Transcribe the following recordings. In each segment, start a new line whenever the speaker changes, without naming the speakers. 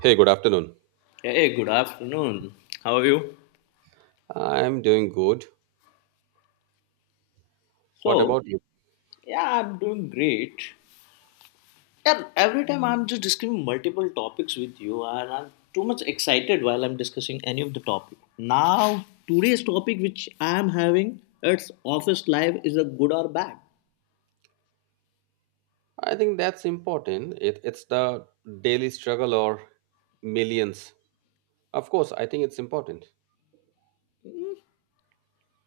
Hey, good afternoon.
Yeah, hey, good afternoon. How are you?
I'm doing good. What
So,
about you?
yeah, I'm doing great. Yeah, every time I'm just discussing multiple topics with you, and I'm too much excited while I'm discussing any of the topic. Now, today's topic which I'm having, it's office life is a good or bad.
I think that's important. It's the daily struggle or millions. Of course, I think it's important.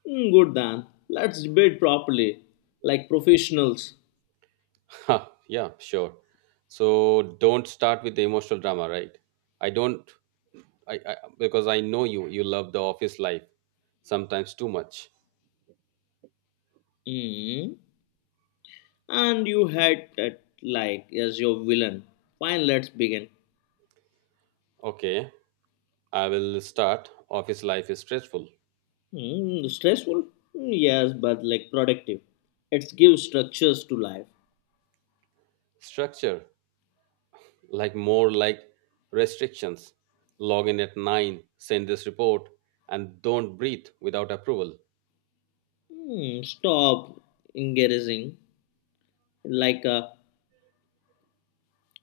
Good then. Let's debate properly, like professionals.
Huh, yeah, sure. So don't start with the emotional drama, right? I don't, I because I know you love the office life sometimes too much.
Hmm. And you had that like as your villain. Fine, let's begin.
Okay, I will start. Office life is stressful.
Stressful? Mm, yes, but like productive. It gives structures to life.
Structure, like more like restrictions, log in at 9, send this report, and don't breathe without approval.
Stop engaging like a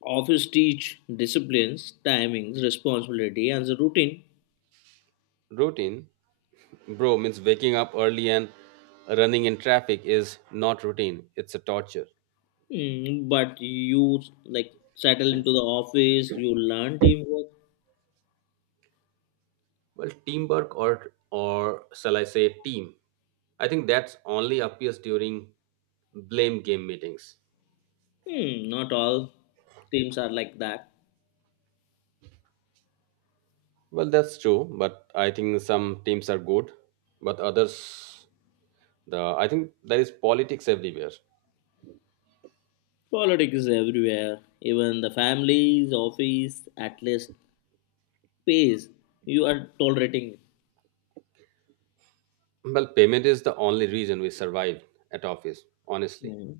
office teach disciplines, timings, responsibility, and the routine.
Routine, bro, means waking up early and running in traffic is not routine, it's a torture.
But you like settle into the office, you learn teamwork.
Well, teamwork, or shall I say team? I think that's only appears during blame game meetings.
Not all teams are like that.
Well, that's true, but I think some teams are good, but others, the I think there is politics everywhere.
Politics is everywhere. Even the families, office, at least pays. You are tolerating.
Well, payment is the only reason we survived at office, honestly.
Mm.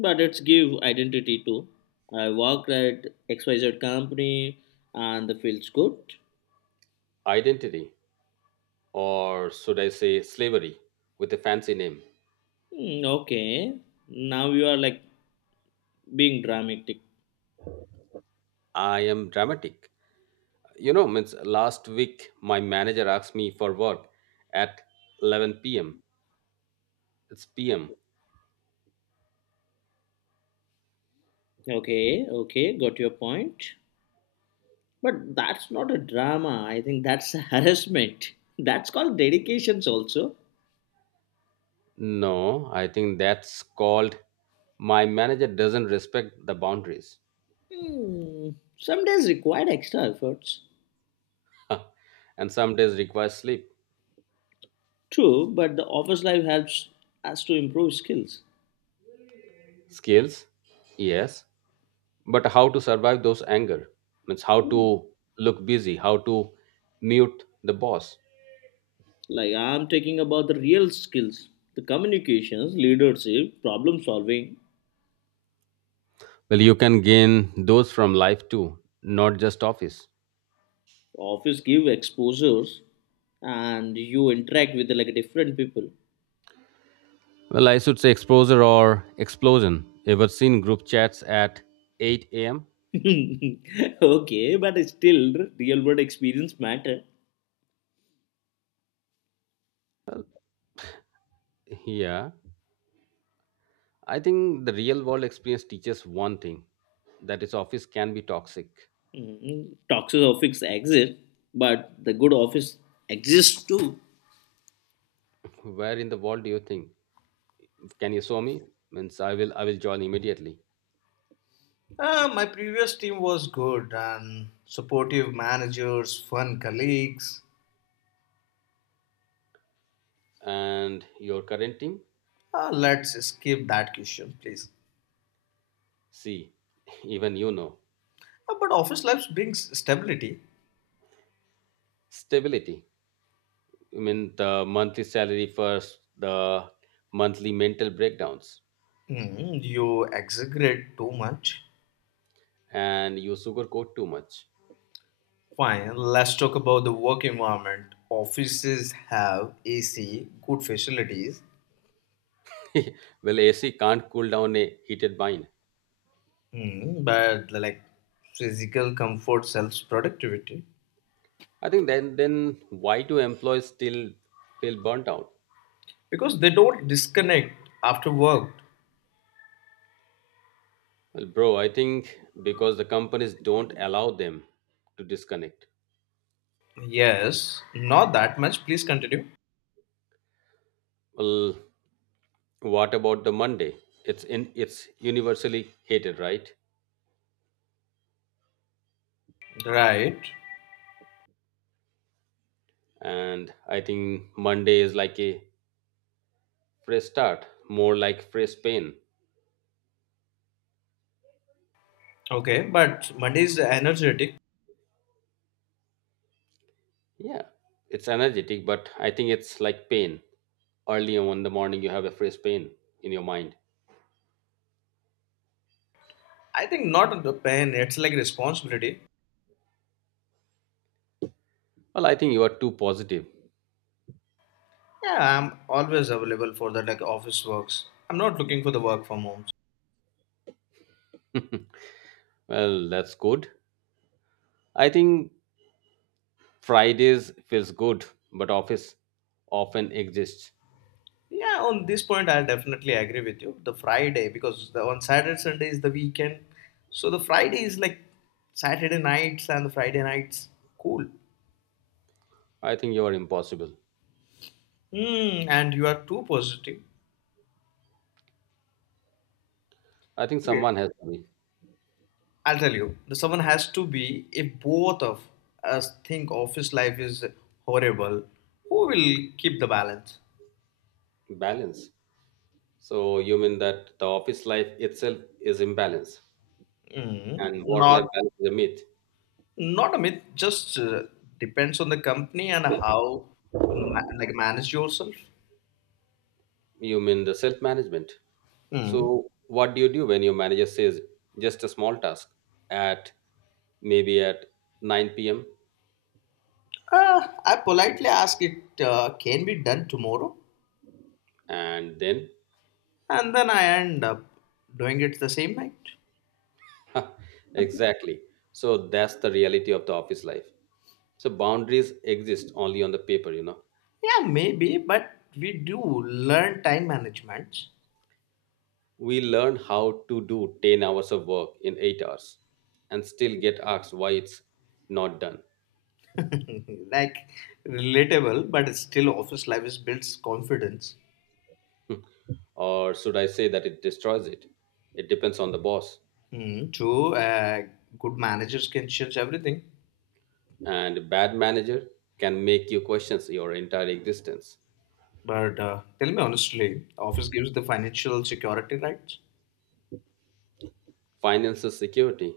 But it's give identity too. I worked at XYZ company and the feels good.
Identity, or should I say slavery, with a fancy name.
Mm, okay. Now you are like being dramatic.
I am dramatic. You know, means last week my manager asked me for work at 11 p.m. It's p.m.
Okay, okay, got your point. But that's not a drama. I think that's harassment. That's called dedications also.
No, I think that's called my manager doesn't respect the boundaries.
Hmm. Some days require extra efforts.
And some days requires sleep.
True, but the office life helps us to improve skills.
Skills? Yes, but how to survive those anger, means how to look busy, how to mute the boss.
Like, I'm talking about the real skills, the communications, leadership, problem solving.
Well, you can gain those from life too, not just office.
Office give exposures, and you interact with like different people.
Well, I should say exposure or explosion. Ever seen group chats at 8 a.m.?
Okay, but still real world experience matter.
Yeah, I think the real world experience teaches one thing, that is office can be toxic.
Mhm. Toxic office exist, but the good office exists too.
Where in the world do you think? Can you show me? Means I will join immediately.
My previous team was good and supportive managers, fun colleagues.
And your current team?
Let's skip that question, please.
See, even you know.
But office life brings stability.
Stability. I mean, the monthly salary first, the monthly mental breakdowns,
You exaggerate too much.
and you sugarcoat too much.
Fine, let's talk about the work environment. Offices have AC, good facilities,
Well, AC can't cool down a heated mind.
but like physical comfort sells productivity
I think then why do employees still feel burnt out?
because they don't disconnect after work.
Well, bro, I think because the companies don't allow them to disconnect.
Yes, not that much. Please continue.
Well, what about the Monday? It's universally hated, right?
Right.
And I think Monday is like a fresh start, more like fresh pain.
Okay. Monday is energetic.
Yeah, it's energetic, but I think it's like pain. Early on in the morning, you have a fresh pain in your mind.
I think not the pain, it's like responsibility.
Well, I think you are too positive.
Yeah, I'm always available for the like office works. I'm not looking for the work from homes.
Well, that's good. I think Fridays feels good, but office often exists.
Yeah, on this point, I'll definitely agree with you. The Friday, because on Saturday, Sunday is the weekend. So the Friday is like Saturday nights and the Friday nights. Cool.
I think you are impossible.
And you are too positive.
I think
Okay.
someone has to be
I'll tell you, the someone has to be, if both of us think office life is horrible, who will keep the balance?
balance. So you mean that the office life itself is imbalance,
Mm,
and
not.
work-life balance is a myth.
Not a myth, just depends on the company and how like manage yourself.
You mean the self-management?
Hmm.
So, what do you do when your manager says just a small task at maybe at 9 p.m.?
I politely ask it can be done tomorrow,
And then
and then I end up doing it the same night.
exactly. So that's the reality of the office life. So boundaries exist only on the paper, you know.
Yeah, maybe, but we do learn time management.
We learn how to do 10 hours of work in 8 hours and still get asked why it's not done.
Like relatable, but still office life is builds confidence.
Or should I say that it destroys it? It depends on the boss.
Hmm. So good managers can change everything.
And a bad manager can make you question your entire existence.
But tell me honestly, office gives the financial security, right?
Financial security,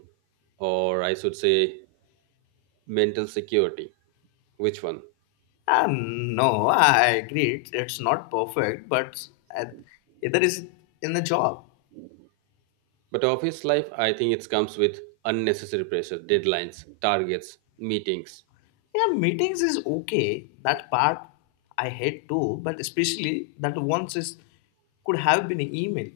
or I should say mental security. Which one?
Ah, no, I agree. It's not perfect, but at, either is in the job.
But office life, I think it comes with unnecessary pressure, deadlines, targets, meetings.
Yeah, meetings is okay. That part I hate too, but especially that once is could have been email.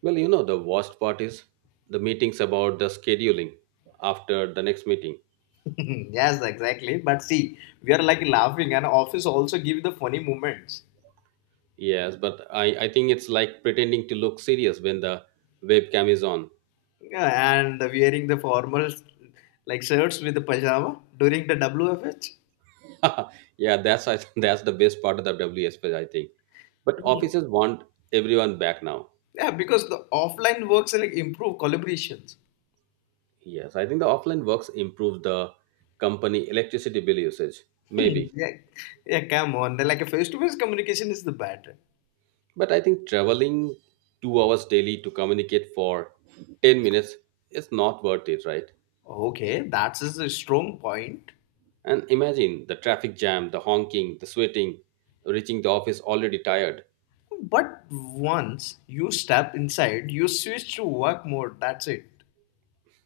Well, you know, the worst part is the meetings about the scheduling after the next meeting.
Yes, exactly. But see, we are like laughing, and office also give the funny moments.
Yes, but I think it's like pretending to look serious when the webcam is on.
Yeah, and wearing the formal like shirts with the pajama during the WFH.
Yeah, that's the best part of the WSP, I think. But offices want everyone back now.
Yeah, because the offline works like improve collaborations.
Yes, I think the offline works improves the company electricity bill usage,
Hmm,
maybe.
yeah, yeah, come on. They're like a face-to-face communication is the better.
But I think traveling 2 hours daily to communicate for 10 minutes is not worth it, right?
Okay, that is a strong point.
And imagine the traffic jam, the honking, the sweating, reaching the office already tired.
But once you step inside, you switch to work mode. That's it.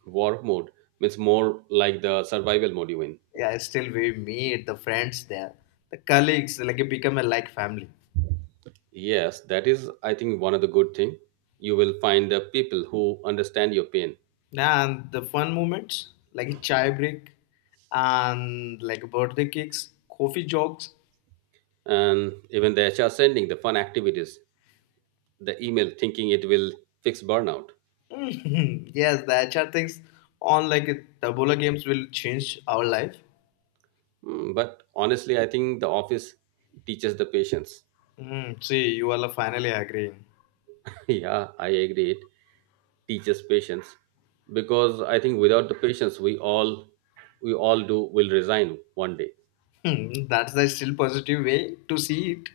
Work mode means more like the survival mode you in.
Yeah, still we meet the friends there, the colleagues. Like it become a like family.
Yes, that is, I think, one of the good thing. You will find the people who understand your pain,
Yeah, and the fun moments like a chai break and like birthday cakes, coffee jogs.
and even the HR sending the fun activities, the email thinking it will fix burnout.
Mhm. Yes, the HR things on like the bola games will change our life.
Hmm, but honestly, I think the office teaches the patience.
See, you all are finally agreeing.
Yeah, I agree. It teaches patience, because I think without the patience, we all do will resign one day.
That's the still positive way to see it.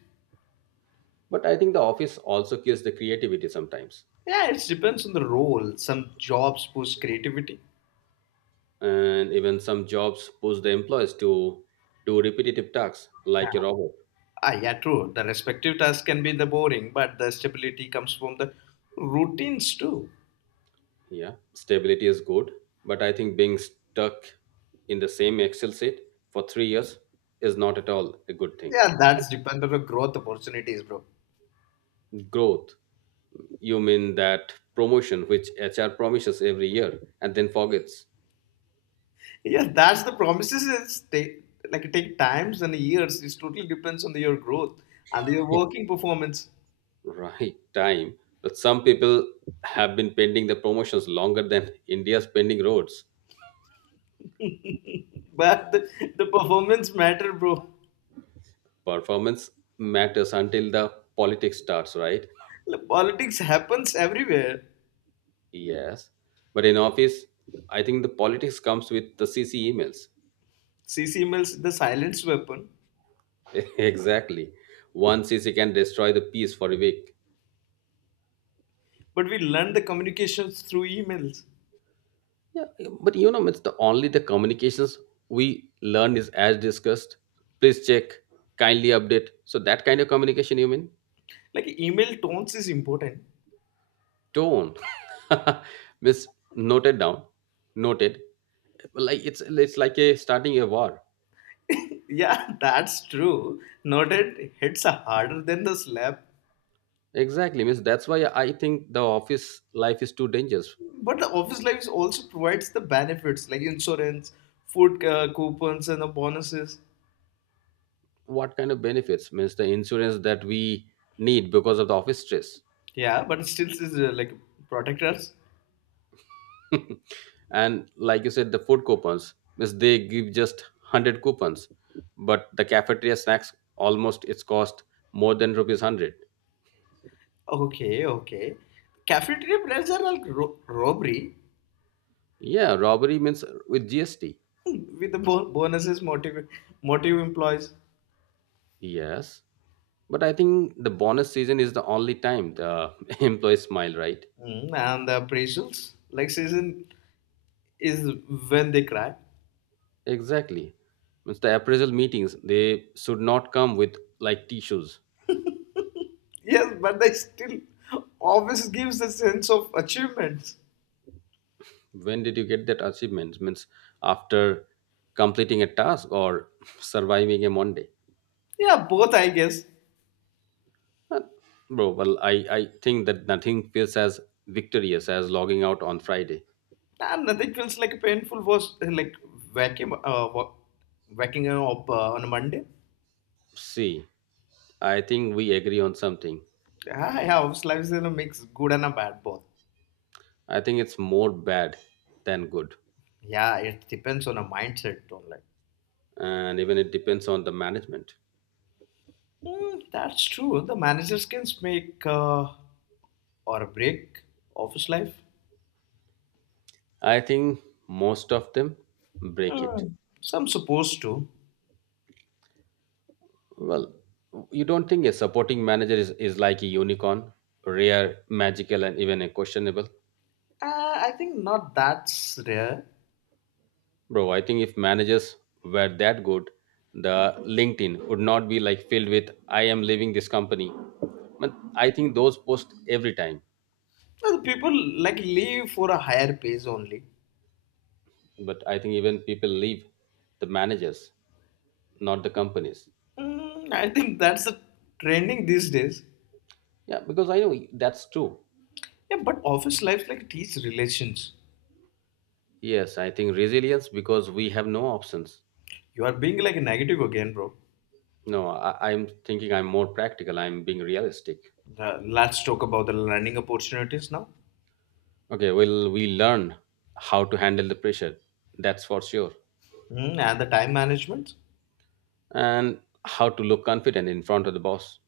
But I think the office also kills the creativity sometimes,
Yeah, it depends on the role. Some jobs push creativity.
and even some jobs push the employees to do repetitive tasks like a robot.
Ah, yeah, true. The respective tasks can be the boring, but the stability comes from the routines too.
Yeah, stability is good, but I think being stuck in the same Excel sheet for 3 years is not at all a good thing.
Yeah, that's depend on the growth opportunities, bro.
Growth, you mean that promotion which HR promises every year and then forgets.
Yeah, that's the promises. It's take, like it take times and years. It totally depends on your growth and your
Yeah.
working performance.
Right time. But some people have been pending the promotions longer than India's pending roads.
But the performance matter, bro.
Performance matters until the politics starts, right?
Like, politics happens everywhere.
Yes. But in office, I think the politics comes with the CC emails.
CC emails the silence weapon,
Exactly. One CC can destroy the peace for a week.
but we learn the communications through emails.
Yeah, but you know, it's the only the communications we learn is as discussed. Please check, kindly update. So that kind of communication you mean?
Like email tones is important.
Tone. Miss noted down. Noted. Like it's like a starting a war.
Yeah, that's true. Noted hits are harder than the slap.
Exactly, Miss. That's why I think the office life is too dangerous.
But the office life also provides the benefits like insurance, food coupons, and the bonuses.
What kind of benefits? Means the insurance that we need because of the office stress.
Yeah, but still is like protectors.
And like you said, the food coupons means they give just 100 coupons, but the cafeteria snacks almost it's cost more than rupees 100.
Okay, okay. Cafeteria plans are like robbery
Yeah, robbery means with GST.
with the bonuses motive employees.
Yes, but I think the bonus season is the only time the employees smile, right?
And the appraisals. Like season is when they cry.
Exactly, means the appraisal meetings they should not come with like tissues.
Yes, but they still always gives a sense of achievements.
When did you get that achievement? Means after completing a task, or surviving a Monday?
Yeah, both I guess.
Uh, Bro, well, I think that nothing feels as victorious as logging out on Friday.
Nah, nothing feels like painful was like vacuum waking up on a Monday.
See, I think we agree on something.
Yeah, yeah, house life is in a mix, good and a bad both.
I think it's more bad than good.
Yeah, it depends on a mindset, don't like.
And even it depends on the management.
That's true. The managers can make or break office life.
I think most of them break it.
Hmm, some supposed to.
Well, you don't think a supporting manager is like a unicorn, rare, magical, and even a questionable?
I think not that's rare.
Bro, I think if managers were that good, the LinkedIn would not be like filled with I am leaving this company. But I think those post every time.
People like leave for a higher pace only.
But I think even people leave the managers, not the companies.
I think that's the trending these days.
Yeah, because I know that's true.
Yeah, but office life like teach relations.
Yes, I think resilience, because we have no options.
You are being like negative again, bro.
No, I'm thinking I'm more practical. I'm being realistic.
Let's talk about the learning opportunities now.
Okay, well, we learn how to handle the pressure. That's for sure.
And the time management.
And how to look confident in front of the boss.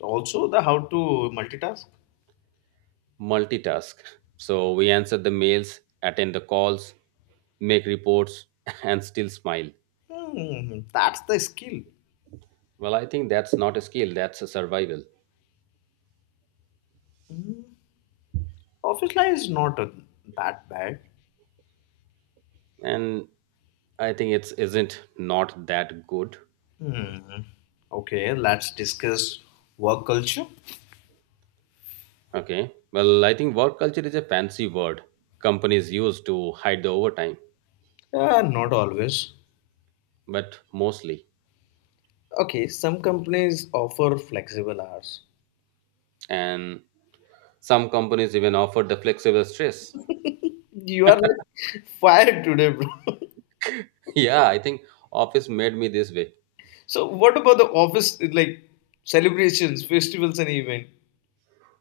Also, the how to multitask.
Multitask. So we answer the mails, attend the calls, make reports, and still smile.
That's the skill.
Well, I think that's not a skill, that's a survival.
Office life is not that bad.
And I think it's isn't not that good.
Hmm. Okay, let's discuss work culture.
Okay. Well, I think work culture is a fancy word companies use to hide the overtime,
Not always.
but mostly.
Okay, some companies offer flexible hours.
And some companies even offer the flexible stress.
You are like fired today, bro.
Yeah, I think office made me this way.
So what about the office like celebrations, festivals, and event?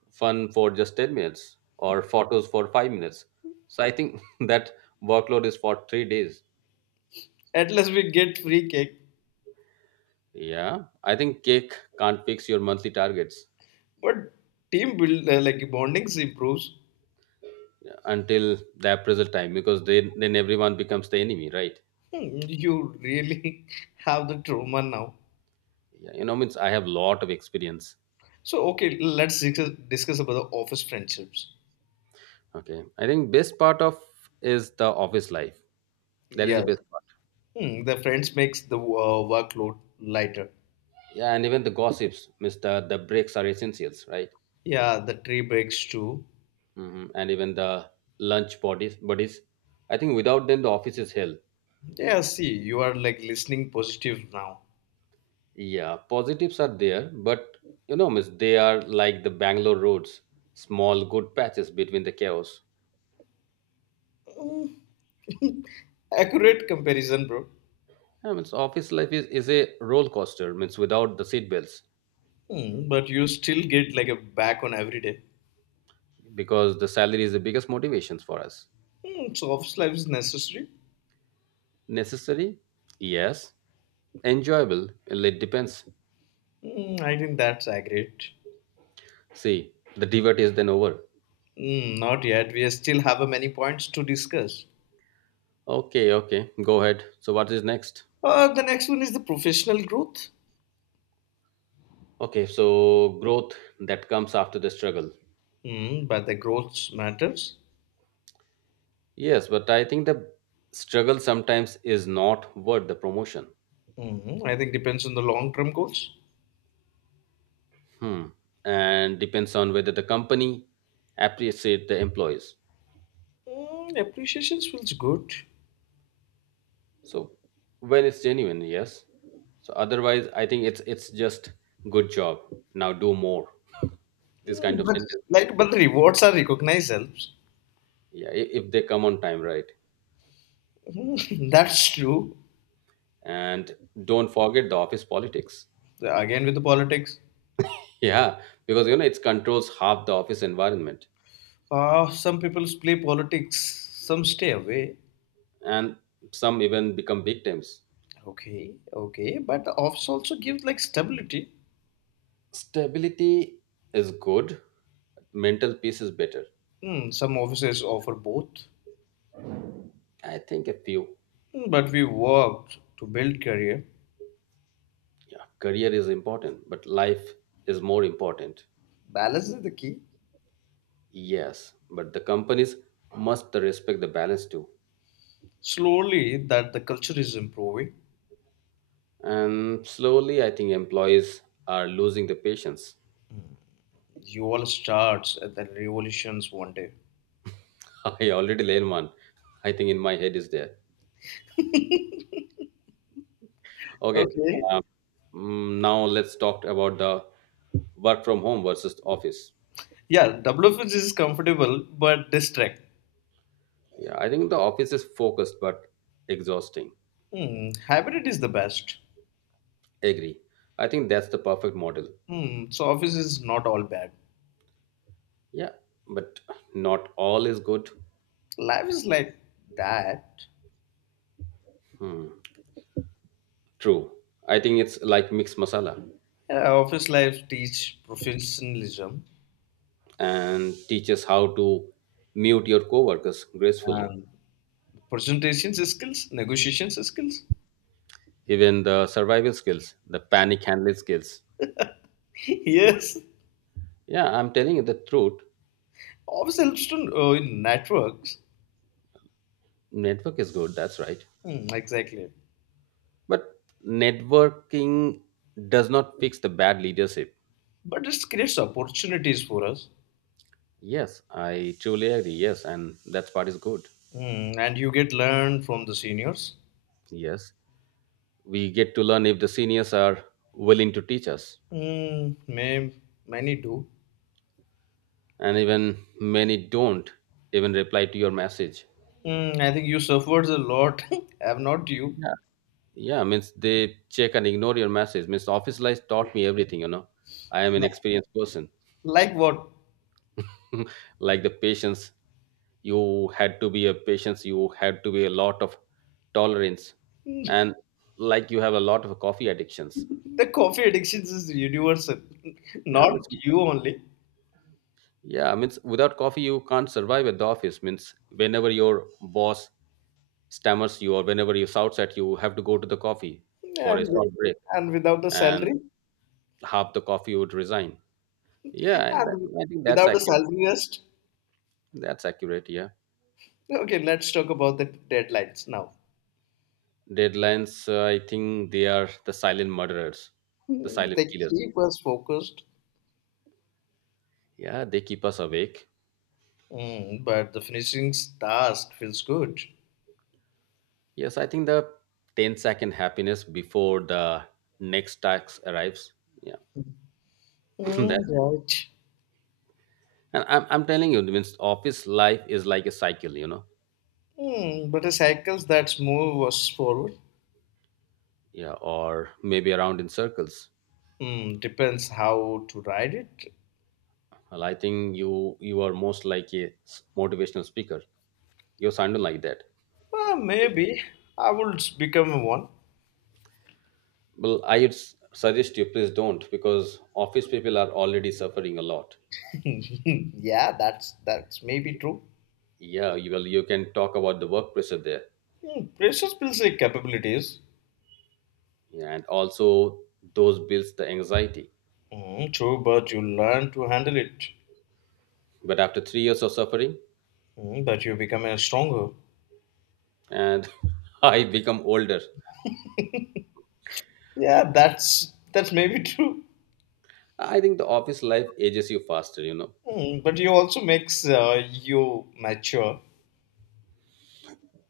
Fun for just 10 minutes or photos for 5 minutes, so I think that workload is for 3 days.
At least we get free cake,
Yeah, I think cake can't fix your monthly targets
but team build like bondings improves.
until the appraisal time, because then everyone becomes the enemy, right?
Hmm, You really have the trauma now.
Yeah, you know, means I have lot of experience.
So okay, let's discuss about the office friendships.
Okay, I think best part of is the office life. That is the
Yes,
best part.
The friends makes the workload lighter.
Yeah, and even the gossips, Mister. The breaks are essentials, right?
Yeah, the tree breaks too.
Hmm, and even the lunch bodies, I think without them the office is hell.
Yeah, see, you are like listening positive now.
Yeah, positives are there, but you know, miss, they are like the Bangalore roads, small good patches between the chaos.
Hmm, Accurate comparison, bro.
I mean, office life is a roller coaster, means without the seatbelts,
But you still get like a back on every day.
because the salary is the biggest motivations for us.
So office life is necessary.
Necessary? Yes. Enjoyable? Well, it depends.
I think that's accurate.
See, the divert is then over.
Not yet. We still have many points to discuss.
Okay, okay, go ahead. So, what is next?
The next one is the professional growth,
Okay, so growth, that comes after the struggle.
but the growth matters.
Yes, but I think the struggle sometimes is not worth the promotion.
I think depends on the long term goals.
Hmm. And depends on whether the company appreciate the employees.
Appreciation feels good,
So when it's genuine, yes. So otherwise, I think it's just good job. Now do more. This kind of
But
sentence.
like but the rewards are recognized helps.
Yeah, if they come on time, right.
Mm, that's true.
And don't forget the office politics.
Again with the politics,
Yeah, because you know it controls half the office environment,
some people play politics, some stay away.
and some even become victims.
Okay, okay, but the office also gives like stability.
Stability is good, mental peace is better.
Some offices offer both,
I think a few.
But we worked to build career.
Yeah, career is important, but life is more important.
Balance is the key.
Yes, but the companies must respect the balance too.
Slowly that the culture is improving.
And slowly, I think employees are losing the patience.
You all starts at the revolutions one day.
I already learned one. I think in my head is there. Okay,
Okay.
um, now let's talk about the work from home versus office.
Yeah, WFS is comfortable but distract.
Yeah, I think the office is focused but exhausting.
Hybrid is the best.
Agree. I think that's the perfect model.
So office is not all bad.
Yeah, but not all is good.
Life is like that.
Hmm. True. I think it's like mixed masala,
Yeah, office life teach professionalism
and teaches how to mute your coworkers gracefully.
and presentation skills, negotiation skills.
Even the survival skills, the panic handling skills.
Yes,
Yeah, I'm telling you the truth.
office helps to in networks.
Network is good, that's right.
Hmm, exactly,
But networking does not fix the bad leadership.
but it creates opportunities for us.
Yes, I truly agree. Yes, and that part is good.
And you get learned from the seniors.
Yes. We get to learn if the seniors are willing to teach us,
Hmm. Many do.
and even many don't even reply to your message.
Hmm. I think you suffered a lot. Have not you?
Yeah. Yeah means they check and ignore your message, means office life taught me everything. I am an experienced person.
Like what?
Like the patience. You had to be a patience, you had to be a lot of tolerance, and like you have a lot of coffee addictions.
The coffee addiction is universal,
yeah means
not you only.
yeah means without coffee you can't survive at the office, means whenever your boss stammers you, or whenever you shouts at, you have to go to the coffee for a
And,
short
with,
break,
and without the
and
salary,
half the coffee would resign. Yeah, and that,
and
I think that's
without the
accurate.
salary rest.
That's accurate, yeah.
Okay, let's talk about the deadlines now.
Deadlines, I think they are the silent murderers, the silent
They
killers.
keep us focused.
Yeah, they keep us awake.
Hmm. But the finishing task feels good.
Yes, I think the ten-second happiness before the next tax arrives. Yeah.
Mm,
That,
right.
and I'm telling you, means office life is like a cycle.
But a cycle that moves forward.
Yeah, or maybe around in circles.
Depends how to ride it.
Well, I think you are most like a motivational speaker. You sound like that.
Well, maybe I will become one.
Well, I would suggest you please don't, because office people are already suffering a lot.
Yeah, that's maybe true.
Yeah, well, you can talk about the work pressure there,
Precious builds your capabilities.
yeah, and also those builds the anxiety.
Hmm, true, but you learn to handle it.
But after 3 years of suffering,
But you become a stronger.
and I become older,
Yeah, that's maybe true.
I think the office life ages you faster.
But you also makes you mature.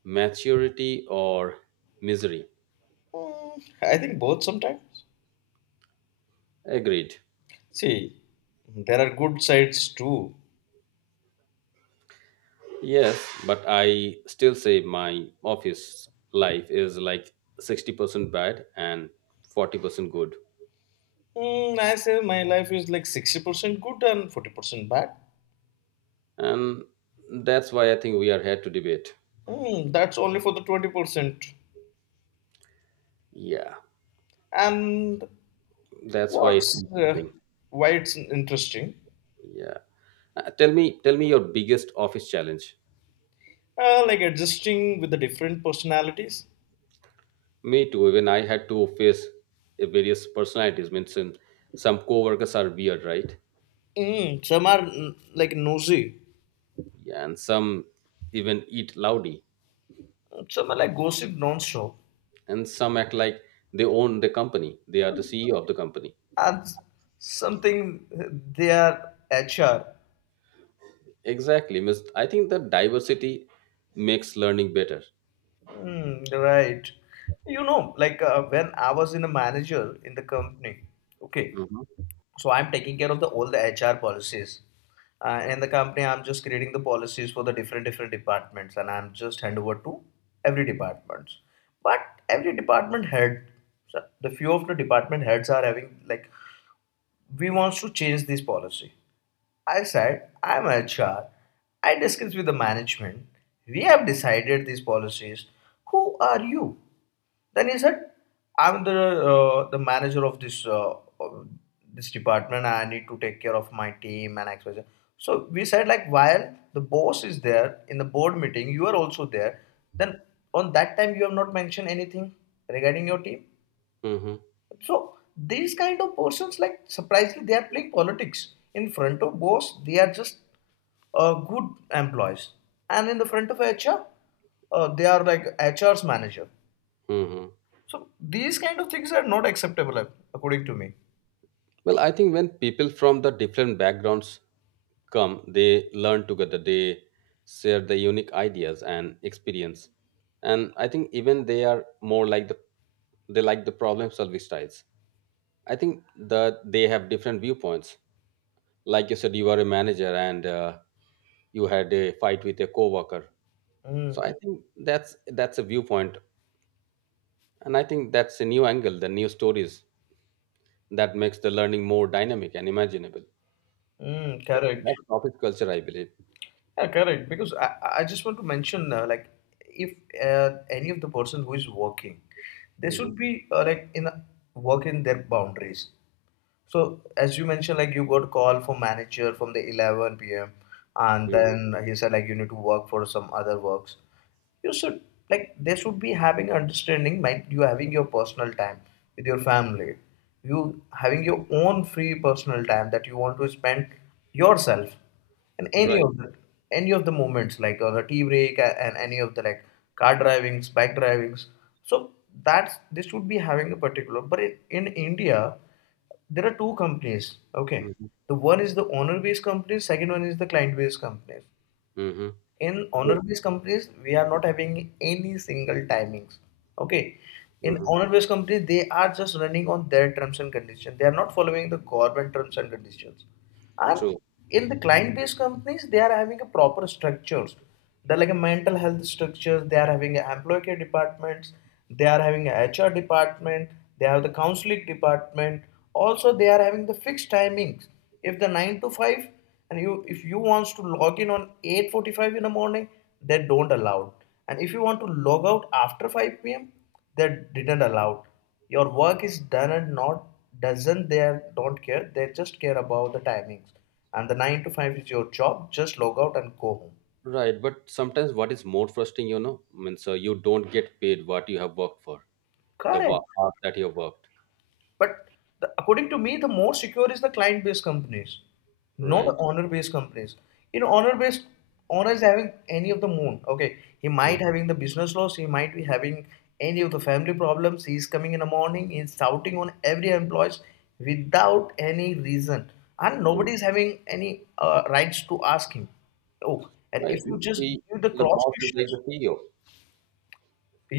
Maturity or misery.
I think both sometimes.
Agreed.
See, there are good sides too.
Yes, but I still say my office life is like 60% bad and 40% good.
I say my life is like 60% good and 40% bad.
And that's why I think we are here to debate.
That's only for the 20%.
Yeah,
And
that's why it's
what's
interesting.
why it's interesting?
Yeah. Tell me your biggest office challenge.
Like adjusting with the different personalities.
Me too, even I had to face various personalities, means some coworkers are weird, right?
Some are like nosy,
Yeah, and some even eat loudly,
some are like gossip non-stop,
and some act like they own the company. They are the CEO of the company.
and something they are HR.
Exactly. I think that diversity makes learning better.
Mm, right. You know, like when I was in a manager in the company, okay,
Mhm.
so I'm taking care of the all the HR policies and in the company I'm just creating the policies for the different different departments, and I'm just hand over to every departments. But every department head, so the few of the department heads are having like we wants to change this policy. I said, I'm HR. I discussed with the management. We have decided these policies. Who are you? Then he said, I'm the manager of uh, this department. I need to take care of my team and XYZ. So we said like while the boss is there in the board meeting, you are also there. Then on that time you have not mentioned anything regarding your team.
Mhm.
So these kind of persons, like surprisingly, they are playing politics in front of boss. They are just good employees, and in the front of HR, they are like HR's manager.
Mhm.
So these kind of things are not acceptable, according to me.
Well, I think when people from the different backgrounds come, they learn together. They share the unique ideas and experience, and I think even they are more like they like the problem solving styles. I think that they have different viewpoints. Like you said, you are a manager, and you had a fight with a coworker. So I
Mm,
think that's a viewpoint, and I think that's a new angle, the new stories that makes the learning more dynamic and imaginable.
mm, correct.
That's office culture, I believe.
Yeah, correct. Because I just want to mention like if any of the person who is working, they
Hmm.
should be like in work in their boundaries. So as you mentioned, like you got call from manager from the 11 p.m. and
Hmm.
then he said like you need to work for some other works, you should, like they should be having understanding like you having your personal time with your family, you having your own free personal time that you want to spend yourself, and
Right.
any of the moments like on the tea break and any of the like car drivings, bike drivings. So that's they should be having a particular, but in india there are two companies, okay.
Hmm.
The one is the owner based companies, second one is the client based companies.
Hmm.
In
True.
honor-based companies we are not having any single timings, okay. In
Hmm.
honor-based companies they are just running on their terms and conditions, they are not following the government terms and conditions. And
True.
in the client-based companies they are having a proper structures, they're like a mental health structures, they are having a employee care departments, they are having a hr department, they have the counseling department, also they are having the fixed timings, if the 9 to 5. And you if you wants to log in on 8:45 in the morning they don't allow, and if you want to log out after 5 p.m. they didn't allow. Your work is done and not, doesn't, they are- don't care, they just care about the timings. And the 9 to 5 is your job, just log out and go home.
Right, but sometimes what is more frustrating, means you don't get paid what you have worked for, the work
Correct.
that you have worked.
But according to me, the more secure is the client-based companies, not
Right.
the honor-based companies. You know, honor-based, honor is having any of the moon. Okay, he
Mhm.
might having the business loss. He might be having any of the family problems. He is coming in the morning. He is shouting on every employees without any reason, and nobody is having any rights to ask him. Oh, and if
Right,
you just
the,
give the
the
cross
boss is like
questions.
the CEO.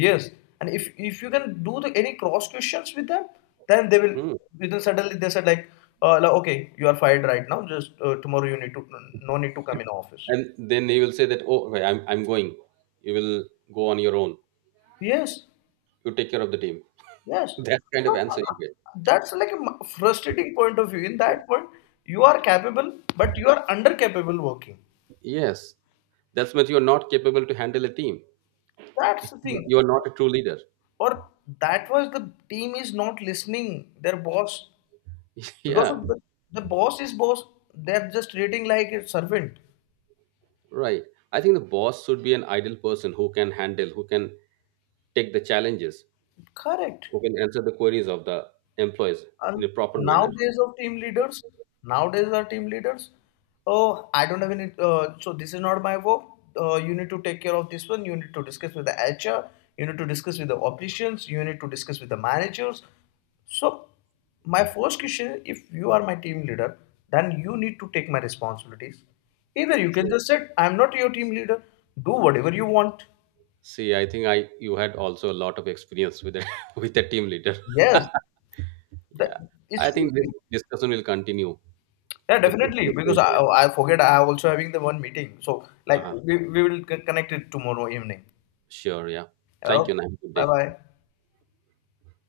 Yes, and if you can do any cross questions with them, then they will.
Hmm.
Then suddenly they said like, okay, you are fired right now. Just tomorrow you need to, no need to come in office.
And then he will say that, oh okay, I'm going, you will go on your own,
Yes,
you take care of the team.
yes.
That kind of
So
answer, you.
that's like a frustrating point of view. In that point, you are capable, but you are under capable working.
Yes, that's when you're not capable to handle a team.
That's the thing.
You are not a true leader.
Or that was the team is not listening their boss, because
Yeah,
of the boss is boss. They're just treating like a servant.
right. I think the boss should be an ideal person who can handle, who can take the challenges,
Correct.
who can answer the queries of the employees in
And
a proper manner.
nowadays of team leaders, nowadays our team leaders, oh, I don't have any, so this is not my work. You need to take care of this one. You need to discuss with the HR. You need to discuss with the operations. You need to discuss with the managers. So, my first question, if you are my team leader, then you need to take my responsibilities. Either you can
True.
just say, I'm not your team leader. Do whatever you want.
See, I think I you had also a lot of experience with a with a team leader.
Yes, that
Yeah,
it
I
should
think this
be.
discussion will continue.
Yeah,
It's, it's,
definitely. Because I forget I am also having the one meeting. So like
uh-huh.
we will connect it tomorrow evening.
Sure. Yeah. Thank you,
Okay.
and have a good
Bye
day.
bye.